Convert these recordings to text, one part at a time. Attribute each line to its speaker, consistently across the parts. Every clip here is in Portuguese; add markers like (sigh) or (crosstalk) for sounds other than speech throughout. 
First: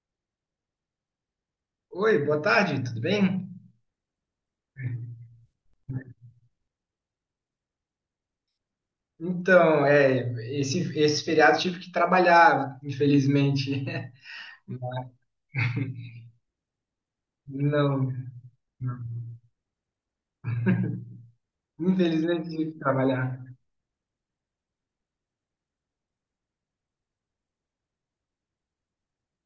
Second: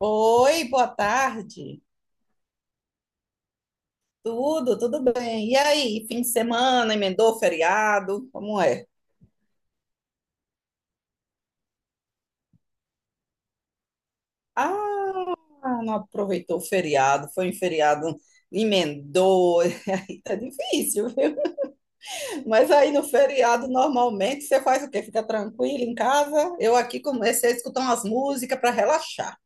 Speaker 1: Oi, boa tarde.
Speaker 2: Oi, boa tarde, tudo bem?
Speaker 1: Tudo bem. E aí, fim de semana, emendou o feriado? Como é?
Speaker 2: Então, é, esse feriado tive que trabalhar, infelizmente.
Speaker 1: Ah, não
Speaker 2: (laughs)
Speaker 1: aproveitou o feriado, foi em
Speaker 2: Não,
Speaker 1: feriado,
Speaker 2: não.
Speaker 1: emendou. (laughs) Aí tá difícil, viu?
Speaker 2: Infelizmente
Speaker 1: Mas
Speaker 2: tive que
Speaker 1: aí no
Speaker 2: trabalhar.
Speaker 1: feriado, normalmente, você faz o quê? Fica tranquilo em casa? Eu aqui comecei a escutar umas músicas para relaxar.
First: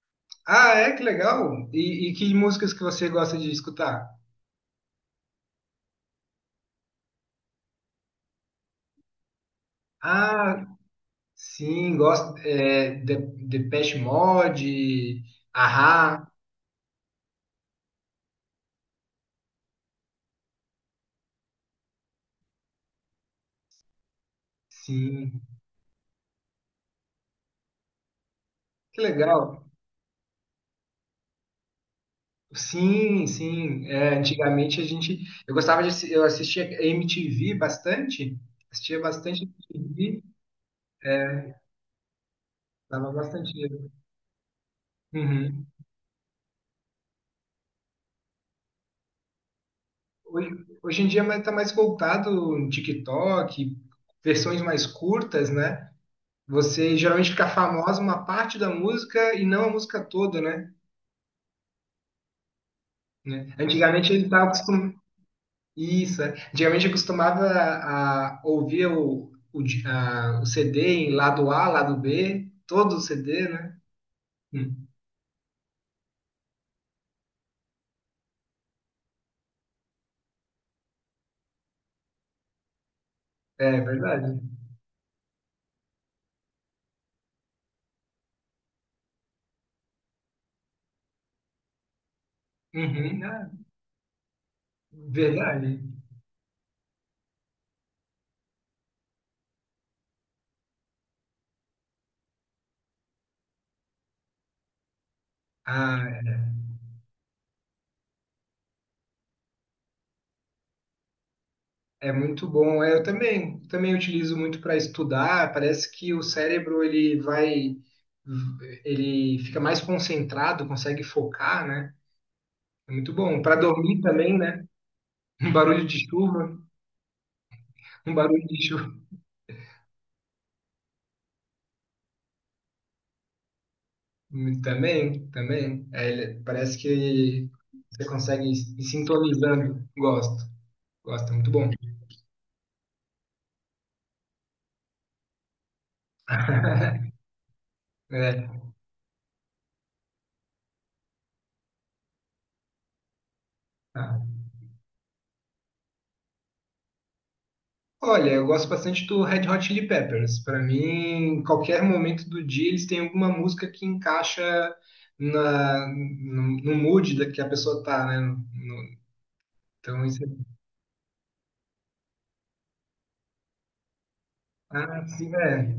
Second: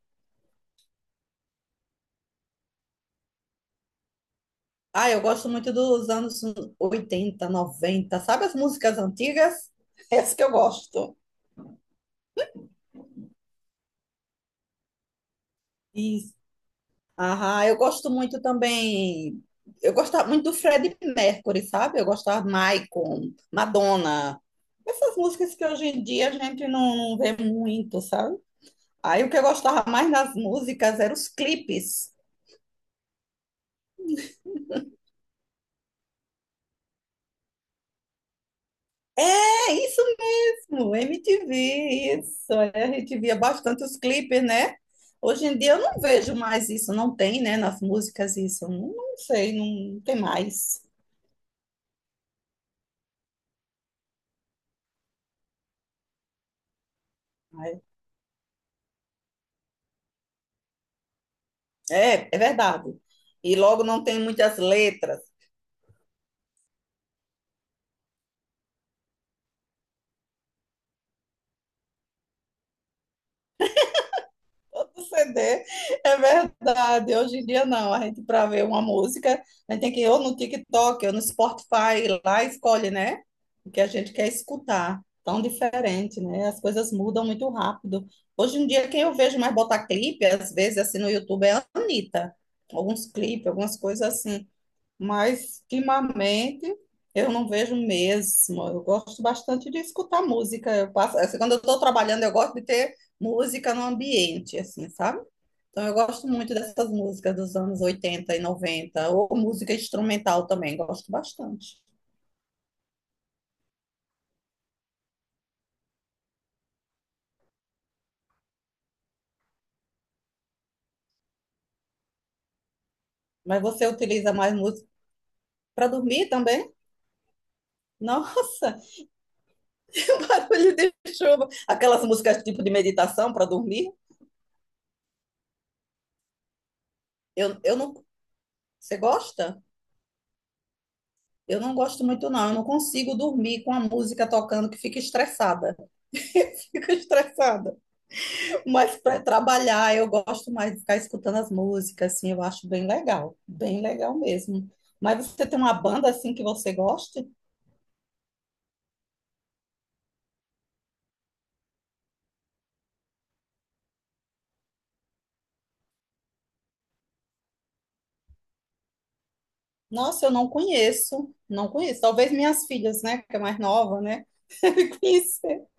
Speaker 2: Ah, é, que legal. E que músicas que você gosta de escutar?
Speaker 1: Ah, eu gosto muito dos anos 80, 90. Sabe as músicas antigas? (laughs) Essas que eu
Speaker 2: Ah,
Speaker 1: gosto.
Speaker 2: sim, gosto. Depeche Mode, ahá,
Speaker 1: Ah, eu gosto muito também. Eu gostava muito do Freddie Mercury, sabe? Eu gostava de Michael, Madonna. Essas
Speaker 2: sim.
Speaker 1: músicas que hoje em dia a gente não vê muito, sabe?
Speaker 2: Que
Speaker 1: Aí o que eu
Speaker 2: legal.
Speaker 1: gostava mais nas músicas eram os clipes.
Speaker 2: Sim, sim. Antigamente a gente. Eu assistia MTV bastante. Assistia bastante
Speaker 1: É isso
Speaker 2: MTV.
Speaker 1: mesmo, MTV,
Speaker 2: É,
Speaker 1: isso. é, A
Speaker 2: dava
Speaker 1: gente via
Speaker 2: bastante
Speaker 1: bastante
Speaker 2: dinheiro.
Speaker 1: os clipes, né? Hoje em
Speaker 2: Uhum.
Speaker 1: dia eu não vejo mais isso, não tem, né? Nas músicas isso. Não sei, não tem
Speaker 2: Hoje,
Speaker 1: mais.
Speaker 2: hoje em dia tá mais voltado no TikTok, versões mais curtas, né? Você geralmente fica famosa uma parte da música e não a música toda, né?
Speaker 1: É, é verdade.
Speaker 2: Né?
Speaker 1: E logo não
Speaker 2: Antigamente
Speaker 1: tem
Speaker 2: ele estava...
Speaker 1: muitas letras.
Speaker 2: Isso, é. Antigamente eu costumava a ouvir o CD em lado A, lado B, todo o CD, né? Hum.
Speaker 1: Todo CD, é verdade. Hoje em dia não, a gente para ver uma música, a gente tem que ir ou no TikTok, ou no Spotify, lá escolhe, né?
Speaker 2: É
Speaker 1: O que a gente quer
Speaker 2: verdade.
Speaker 1: escutar. Tão diferente, né? As coisas mudam muito rápido. Hoje em dia, quem eu vejo mais botar clipe, às vezes, assim, no YouTube, é a Anitta. Alguns
Speaker 2: Uhum,
Speaker 1: clipes,
Speaker 2: ah,
Speaker 1: algumas coisas assim. Mas,
Speaker 2: verdade.
Speaker 1: ultimamente, eu não vejo mesmo. Eu gosto bastante de escutar música. Eu passo, assim, quando eu estou trabalhando, eu gosto de ter música no ambiente, assim, sabe? Então, eu
Speaker 2: Ah,
Speaker 1: gosto muito dessas músicas dos anos 80 e noventa, ou música instrumental também, gosto bastante.
Speaker 2: é é muito bom. Eu também, também utilizo muito para estudar. Parece que o cérebro ele fica mais concentrado, consegue focar, né? É muito bom. Para
Speaker 1: Mas você
Speaker 2: dormir
Speaker 1: utiliza
Speaker 2: também,
Speaker 1: mais
Speaker 2: né?
Speaker 1: música
Speaker 2: Um barulho
Speaker 1: para
Speaker 2: de
Speaker 1: dormir
Speaker 2: chuva,
Speaker 1: também?
Speaker 2: um barulho de...
Speaker 1: Nossa, (laughs) que barulho de chuva! Aquelas músicas tipo de meditação para dormir?
Speaker 2: hum, também, também. Parece que
Speaker 1: Eu não.
Speaker 2: você consegue ir se
Speaker 1: Você gosta?
Speaker 2: sintonizando. Gosto, gosto, é muito
Speaker 1: Eu
Speaker 2: bom.
Speaker 1: não gosto muito, não. Eu não consigo dormir com a música tocando, que fica estressada. (laughs) Fica
Speaker 2: (laughs)
Speaker 1: estressada.
Speaker 2: É.
Speaker 1: Mas para trabalhar, eu gosto mais de ficar escutando as músicas, assim, eu acho bem legal. Bem
Speaker 2: Ah.
Speaker 1: legal mesmo. Mas você tem uma banda assim que você goste?
Speaker 2: Olha, eu gosto bastante do Red Hot Chili Peppers. Para mim, em qualquer momento do dia, eles têm alguma música que encaixa na, no, no mood da que a pessoa tá, né? Isso
Speaker 1: Nossa, eu não
Speaker 2: é...
Speaker 1: conheço. Não conheço. Talvez minhas filhas, né? Que é mais nova, né? (laughs)
Speaker 2: Ah, sim,
Speaker 1: Conheça.
Speaker 2: é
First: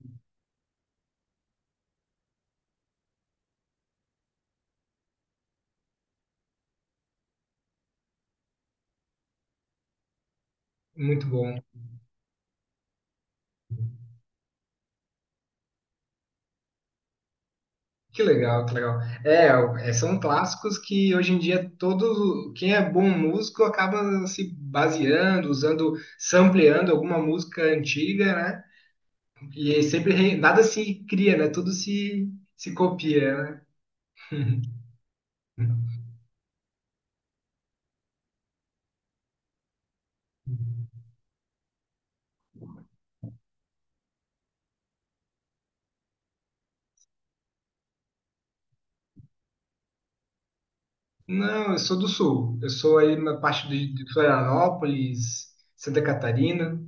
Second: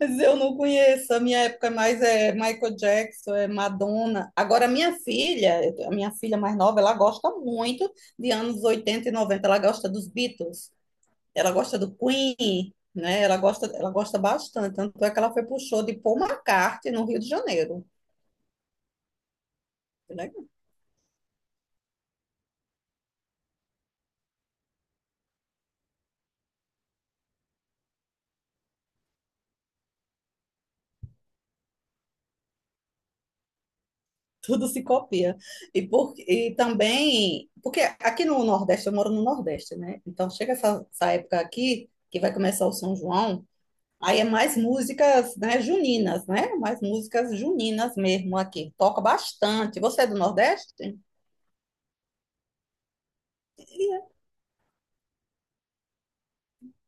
Speaker 1: Mas eu não conheço. A minha época é mais é Michael Jackson, é Madonna. Agora, a minha filha mais nova, ela gosta muito de anos 80 e noventa. Ela gosta dos Beatles,
Speaker 2: muito
Speaker 1: ela
Speaker 2: bom.
Speaker 1: gosta do Queen, né? Ela gosta bastante. Tanto é que ela foi pro show de Paul McCartney no Rio de Janeiro,
Speaker 2: Que legal, que legal. São
Speaker 1: né? (laughs)
Speaker 2: clássicos que hoje em dia todo quem é bom músico acaba se baseando, usando, sampleando alguma música antiga, né? E aí sempre nada se cria, né? Tudo se, se copia, né?
Speaker 1: Tudo se copia. E,
Speaker 2: (laughs)
Speaker 1: por, e também, porque aqui no Nordeste, eu moro no Nordeste, né? Então chega essa época aqui, que vai começar o São João. Aí é mais músicas, né, juninas, né? Mais músicas juninas mesmo aqui. Toca bastante. Você é do Nordeste?
Speaker 2: Não, eu sou do sul. Eu sou aí na parte de
Speaker 1: E-
Speaker 2: Florianópolis, Santa Catarina.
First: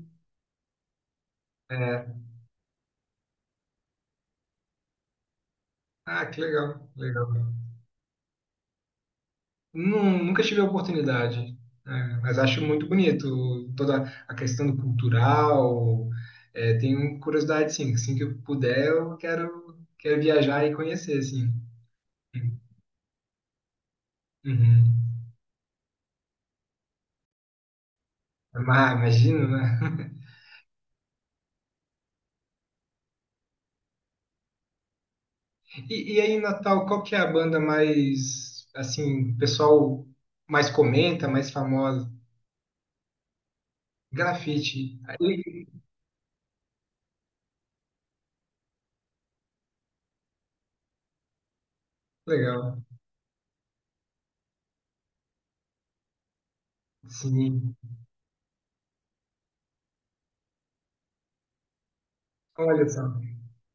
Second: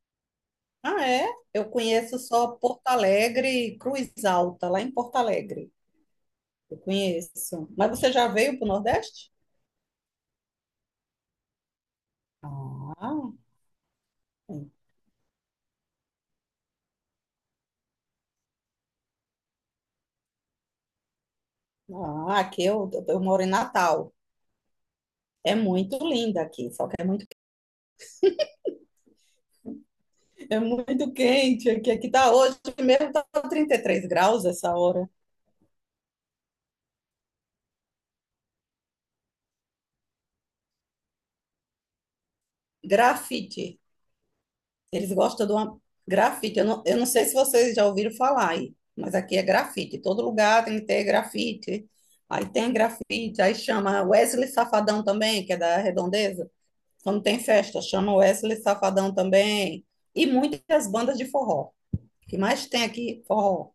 Speaker 1: Ah, é? Eu
Speaker 2: É.
Speaker 1: conheço só Porto Alegre e Cruz Alta, lá em Porto Alegre.
Speaker 2: Ah, que
Speaker 1: Eu
Speaker 2: legal, legal.
Speaker 1: conheço. Mas você já veio para o Nordeste?
Speaker 2: Nunca tive a oportunidade, né? Mas acho muito
Speaker 1: Ah,
Speaker 2: bonito toda a questão do cultural. É, tenho curiosidade, sim. Assim que eu puder, quero viajar e conhecer, assim.
Speaker 1: ah, aqui eu moro em Natal.
Speaker 2: Uhum.
Speaker 1: É muito linda aqui, só que
Speaker 2: Ah, imagino, né?
Speaker 1: é muito quente aqui. Aqui tá hoje mesmo, tá 33 graus essa hora.
Speaker 2: E aí, Natal, qual que é a banda mais, assim, o pessoal mais comenta, mais famosa?
Speaker 1: Grafite.
Speaker 2: Grafite.
Speaker 1: Eles gostam de
Speaker 2: Aí,
Speaker 1: uma grafite. Eu não sei se vocês já ouviram falar aí, mas aqui é grafite. Todo lugar tem que ter grafite. Aí tem
Speaker 2: legal.
Speaker 1: grafite, aí chama Wesley Safadão também, que é da Redondeza. Quando tem
Speaker 2: Sim.
Speaker 1: festa, chama Wesley Safadão também. E muitas bandas de forró. O que mais tem
Speaker 2: Olha só.
Speaker 1: aqui? Forró.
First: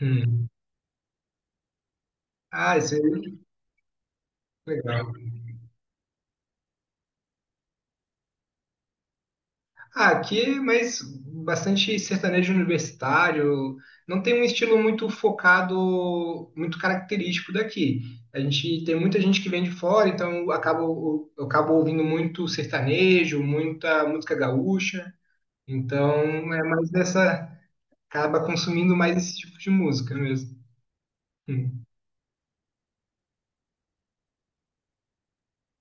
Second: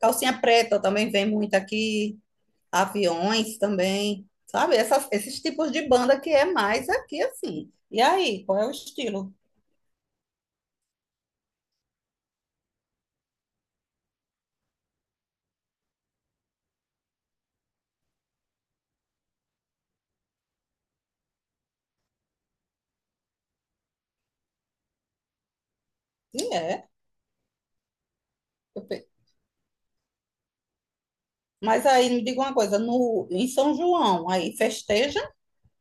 Speaker 1: Calcinha Preta também vem muito aqui.
Speaker 2: Ah, isso aí,
Speaker 1: Aviões também. Sabe?
Speaker 2: legal.
Speaker 1: Essas- esses tipos de banda que é mais aqui assim. E aí, qual é o estilo?
Speaker 2: Ah, aqui, mas bastante sertanejo universitário. Não tem um estilo muito focado, muito característico daqui. A gente tem muita gente que vem de fora, então eu acabo ouvindo muito sertanejo, muita música gaúcha.
Speaker 1: E
Speaker 2: Então é
Speaker 1: é.
Speaker 2: mais dessa, acaba consumindo mais esse tipo de música mesmo. Hum.
Speaker 1: Mas aí me diga uma coisa, no, em São João, aí festeja,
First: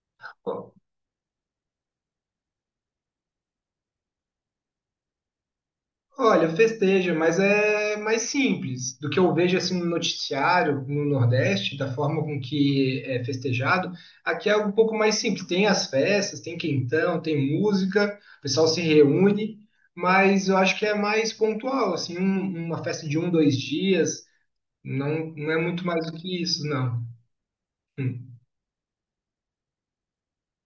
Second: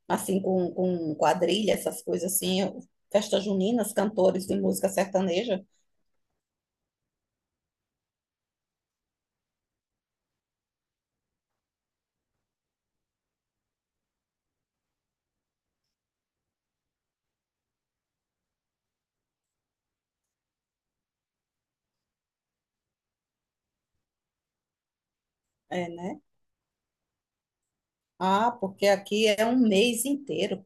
Speaker 1: assim, com quadrilha, essas coisas assim, festas juninas, cantores de música sertaneja,
Speaker 2: Olha, festeja, mas é mais simples do que eu vejo assim no noticiário no Nordeste, da forma com que é festejado. Aqui é um pouco mais simples. Tem as festas, tem quentão, tem música, o pessoal se reúne, mas eu acho que é mais pontual, assim, uma festa de um, dois dias, não, não é muito
Speaker 1: é,
Speaker 2: mais do
Speaker 1: né?
Speaker 2: que isso, não. Hum.
Speaker 1: Ah, porque aqui é um mês inteiro.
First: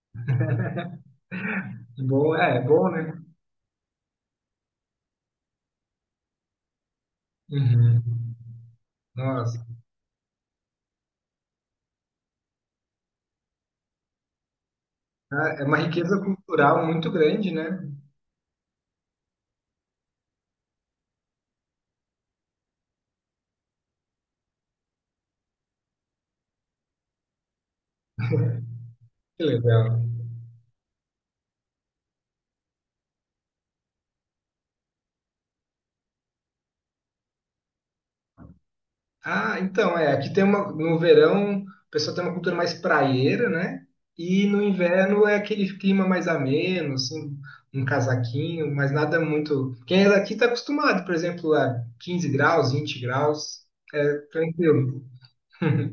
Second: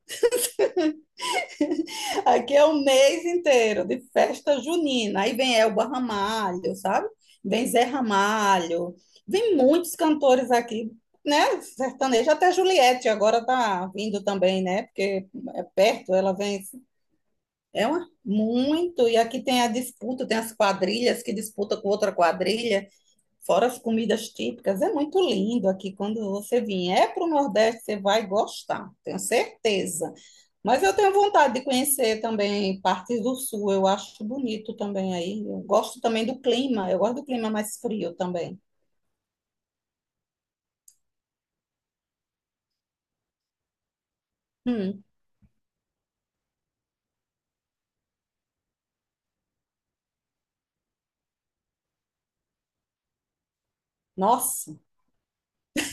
Speaker 1: (laughs)
Speaker 2: Bom,
Speaker 1: Aqui
Speaker 2: é, é
Speaker 1: é um
Speaker 2: bom, né?
Speaker 1: mês inteiro de festa junina. Aí vem Elba Ramalho, sabe? Vem Zé
Speaker 2: Uhum.
Speaker 1: Ramalho, vem
Speaker 2: Nossa,
Speaker 1: muitos cantores aqui, né? Sertanejo, até Juliette agora tá vindo também, né? Porque
Speaker 2: é
Speaker 1: é
Speaker 2: é uma
Speaker 1: perto,
Speaker 2: riqueza
Speaker 1: ela vem.
Speaker 2: cultural muito grande, né?
Speaker 1: É uma, muito. E aqui tem a disputa, tem as quadrilhas que disputam com outra quadrilha, fora as comidas típicas. É muito lindo aqui. Quando você vier para o Nordeste, você vai gostar, tenho
Speaker 2: Que legal.
Speaker 1: certeza. Mas eu tenho vontade de conhecer também partes do Sul. Eu acho bonito também aí. Eu gosto também do clima. Eu gosto do clima mais frio também.
Speaker 2: Ah, então, é, aqui tem uma, no verão, o pessoal tem uma cultura mais praieira, né? E no
Speaker 1: Hum,
Speaker 2: inverno é aquele clima mais ameno, assim, um casaquinho, mas nada muito. Quem é daqui está acostumado, por exemplo, a 15 graus, 20 graus, é
Speaker 1: nossa,
Speaker 2: tranquilo.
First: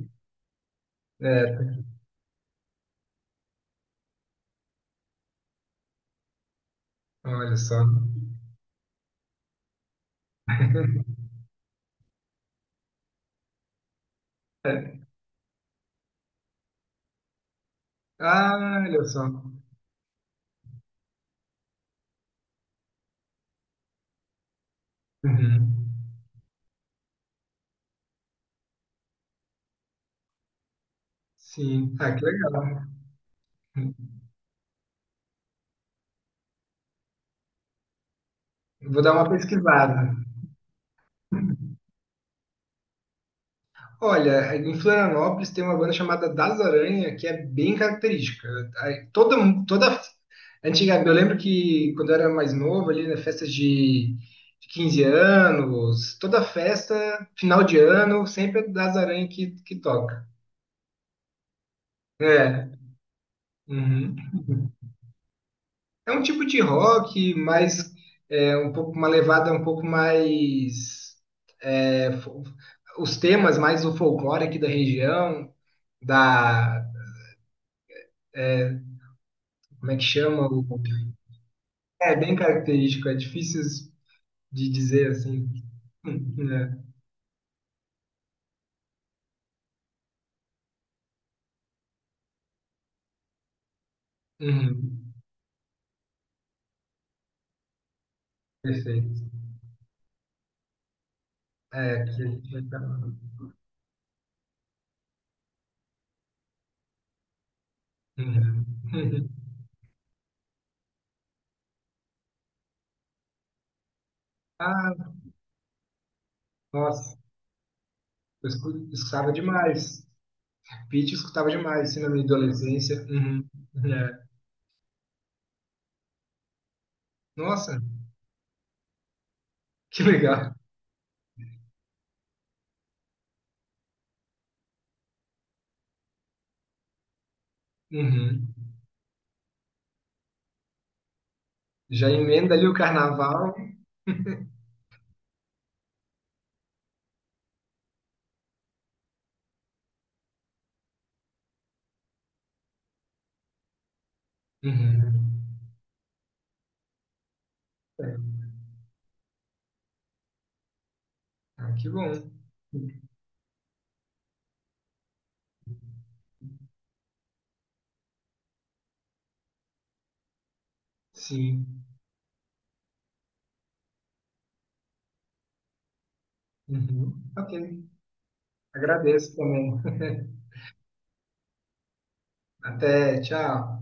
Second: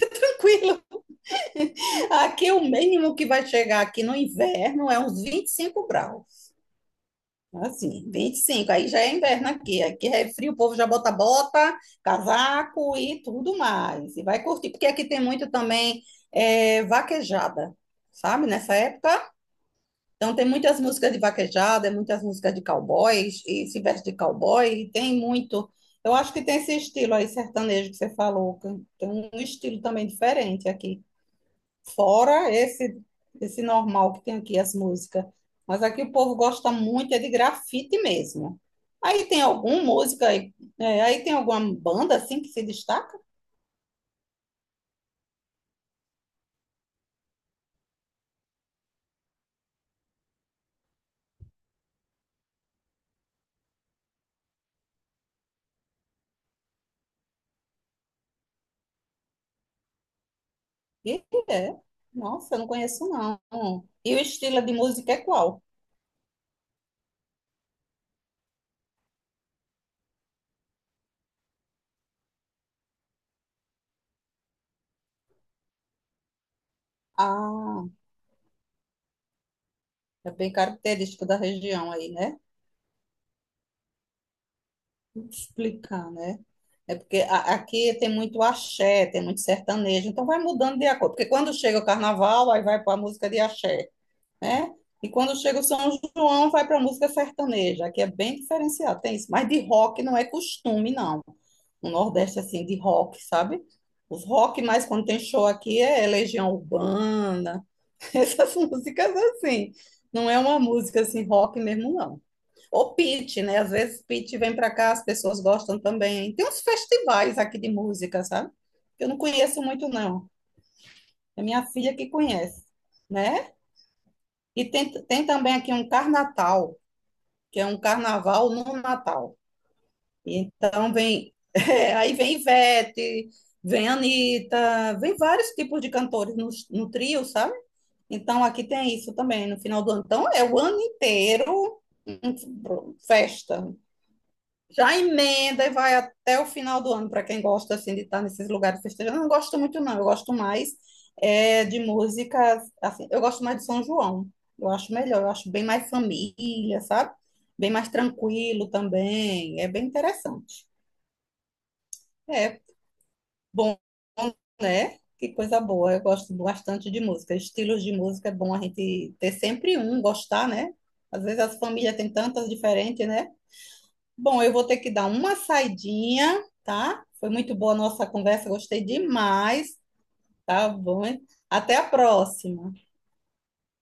Speaker 1: (laughs) tranquilo.
Speaker 2: É,
Speaker 1: Aqui o mínimo que vai chegar aqui no inverno é uns 25 graus.
Speaker 2: olha só.
Speaker 1: Assim, 25 aí já é inverno aqui. Aqui é frio, o povo já bota casaco e tudo mais. E vai curtir, porque
Speaker 2: É,
Speaker 1: aqui tem muito também é, vaquejada, sabe? Nessa
Speaker 2: ah, olha
Speaker 1: época.
Speaker 2: só.
Speaker 1: Então tem muitas músicas de vaquejada, muitas músicas de cowboys, e se veste de cowboy, e tem muito.
Speaker 2: Uhum.
Speaker 1: Eu acho que tem esse estilo aí, sertanejo que você falou. Que Tem um estilo também diferente aqui.
Speaker 2: Sim, ah, que
Speaker 1: Fora
Speaker 2: legal.
Speaker 1: esse normal que tem aqui as músicas. Mas aqui o povo gosta muito, é de grafite mesmo.
Speaker 2: Vou dar
Speaker 1: Aí
Speaker 2: uma
Speaker 1: tem alguma
Speaker 2: pesquisada.
Speaker 1: música, aí é, aí tem alguma banda assim que se destaca?
Speaker 2: Olha, em Florianópolis tem uma banda chamada Das Aranha, que é bem característica. Aí, Toda, toda antiga, eu lembro que quando eu era mais novo, ali de 15 anos, toda festa, final de ano, sempre é Das Aranha que toca.
Speaker 1: E é. Nossa, eu não
Speaker 2: É,
Speaker 1: conheço não. E
Speaker 2: uhum.
Speaker 1: o estilo de música é qual?
Speaker 2: É um tipo de rock, mas é um pouco uma levada um pouco mais é, fo- os temas mais do folclore aqui da região, da
Speaker 1: Ah,
Speaker 2: é, como é que
Speaker 1: é
Speaker 2: chama?
Speaker 1: bem característico da região aí,
Speaker 2: É bem
Speaker 1: né?
Speaker 2: característico, é difícil de dizer
Speaker 1: Vou
Speaker 2: assim. (laughs)
Speaker 1: explicar, né?
Speaker 2: Né?
Speaker 1: É porque a- aqui tem muito axé, tem muito sertanejo, então vai mudando de acordo. Porque quando chega o carnaval, aí vai para a música de axé, né? E
Speaker 2: Uhum,
Speaker 1: quando chega o São João, vai para música sertaneja, que é bem diferenciado, tem
Speaker 2: perfeito.
Speaker 1: isso. Mas de rock não é costume, não. No
Speaker 2: É, que a
Speaker 1: Nordeste,
Speaker 2: gente vai
Speaker 1: assim, de
Speaker 2: estar.
Speaker 1: rock, sabe? Os rock, mais quando tem show aqui, é Legião Urbana, (laughs) essas
Speaker 2: Uhum.
Speaker 1: músicas
Speaker 2: (laughs)
Speaker 1: assim. Não é uma música assim, rock mesmo, não. Ou Pit, né? Às vezes Pit vem para cá, as
Speaker 2: Ah,
Speaker 1: pessoas gostam também. Tem uns
Speaker 2: nossa,
Speaker 1: festivais aqui de música, sabe? Eu não
Speaker 2: escutava
Speaker 1: conheço muito,
Speaker 2: demais.
Speaker 1: não.
Speaker 2: Pitty eu
Speaker 1: É
Speaker 2: escutava
Speaker 1: minha
Speaker 2: demais,
Speaker 1: filha
Speaker 2: assim, na
Speaker 1: que
Speaker 2: minha
Speaker 1: conhece,
Speaker 2: adolescência. Uhum,
Speaker 1: né?
Speaker 2: né?
Speaker 1: E tem também aqui um Carnatal, que é um
Speaker 2: Nossa,
Speaker 1: carnaval no Natal.
Speaker 2: que legal.
Speaker 1: Então vem, (laughs) eh, aí vem Ivete, vem Anitta, vem vários tipos de cantores no trio, sabe? Então
Speaker 2: Uhum.
Speaker 1: aqui tem isso também no final do ano. Então é o ano inteiro
Speaker 2: Já emenda ali o
Speaker 1: um-
Speaker 2: carnaval.
Speaker 1: festa, já emenda e vai até o final do ano, para quem gosta assim de estar nesses lugares festejando. Eu não gosto muito, não. Eu gosto mais é, de músicas, assim, eu gosto mais de São João. Eu acho melhor, eu
Speaker 2: Uhum.
Speaker 1: acho bem mais família, sabe? Bem mais
Speaker 2: É,
Speaker 1: tranquilo também. É bem interessante.
Speaker 2: ah, que bom.
Speaker 1: É bom, né? Que coisa boa. Eu gosto bastante de música. Estilos de música é bom a gente ter sempre um, gostar, né? Às vezes as
Speaker 2: Sim.
Speaker 1: famílias têm tantas diferentes, né? Bom, eu vou ter que dar uma saidinha, tá?
Speaker 2: Uhum.
Speaker 1: Foi muito boa a
Speaker 2: Ok.
Speaker 1: nossa conversa, gostei
Speaker 2: Agradeço
Speaker 1: demais,
Speaker 2: também.
Speaker 1: tá bom? Até a próxima.
Speaker 2: Até, tchau.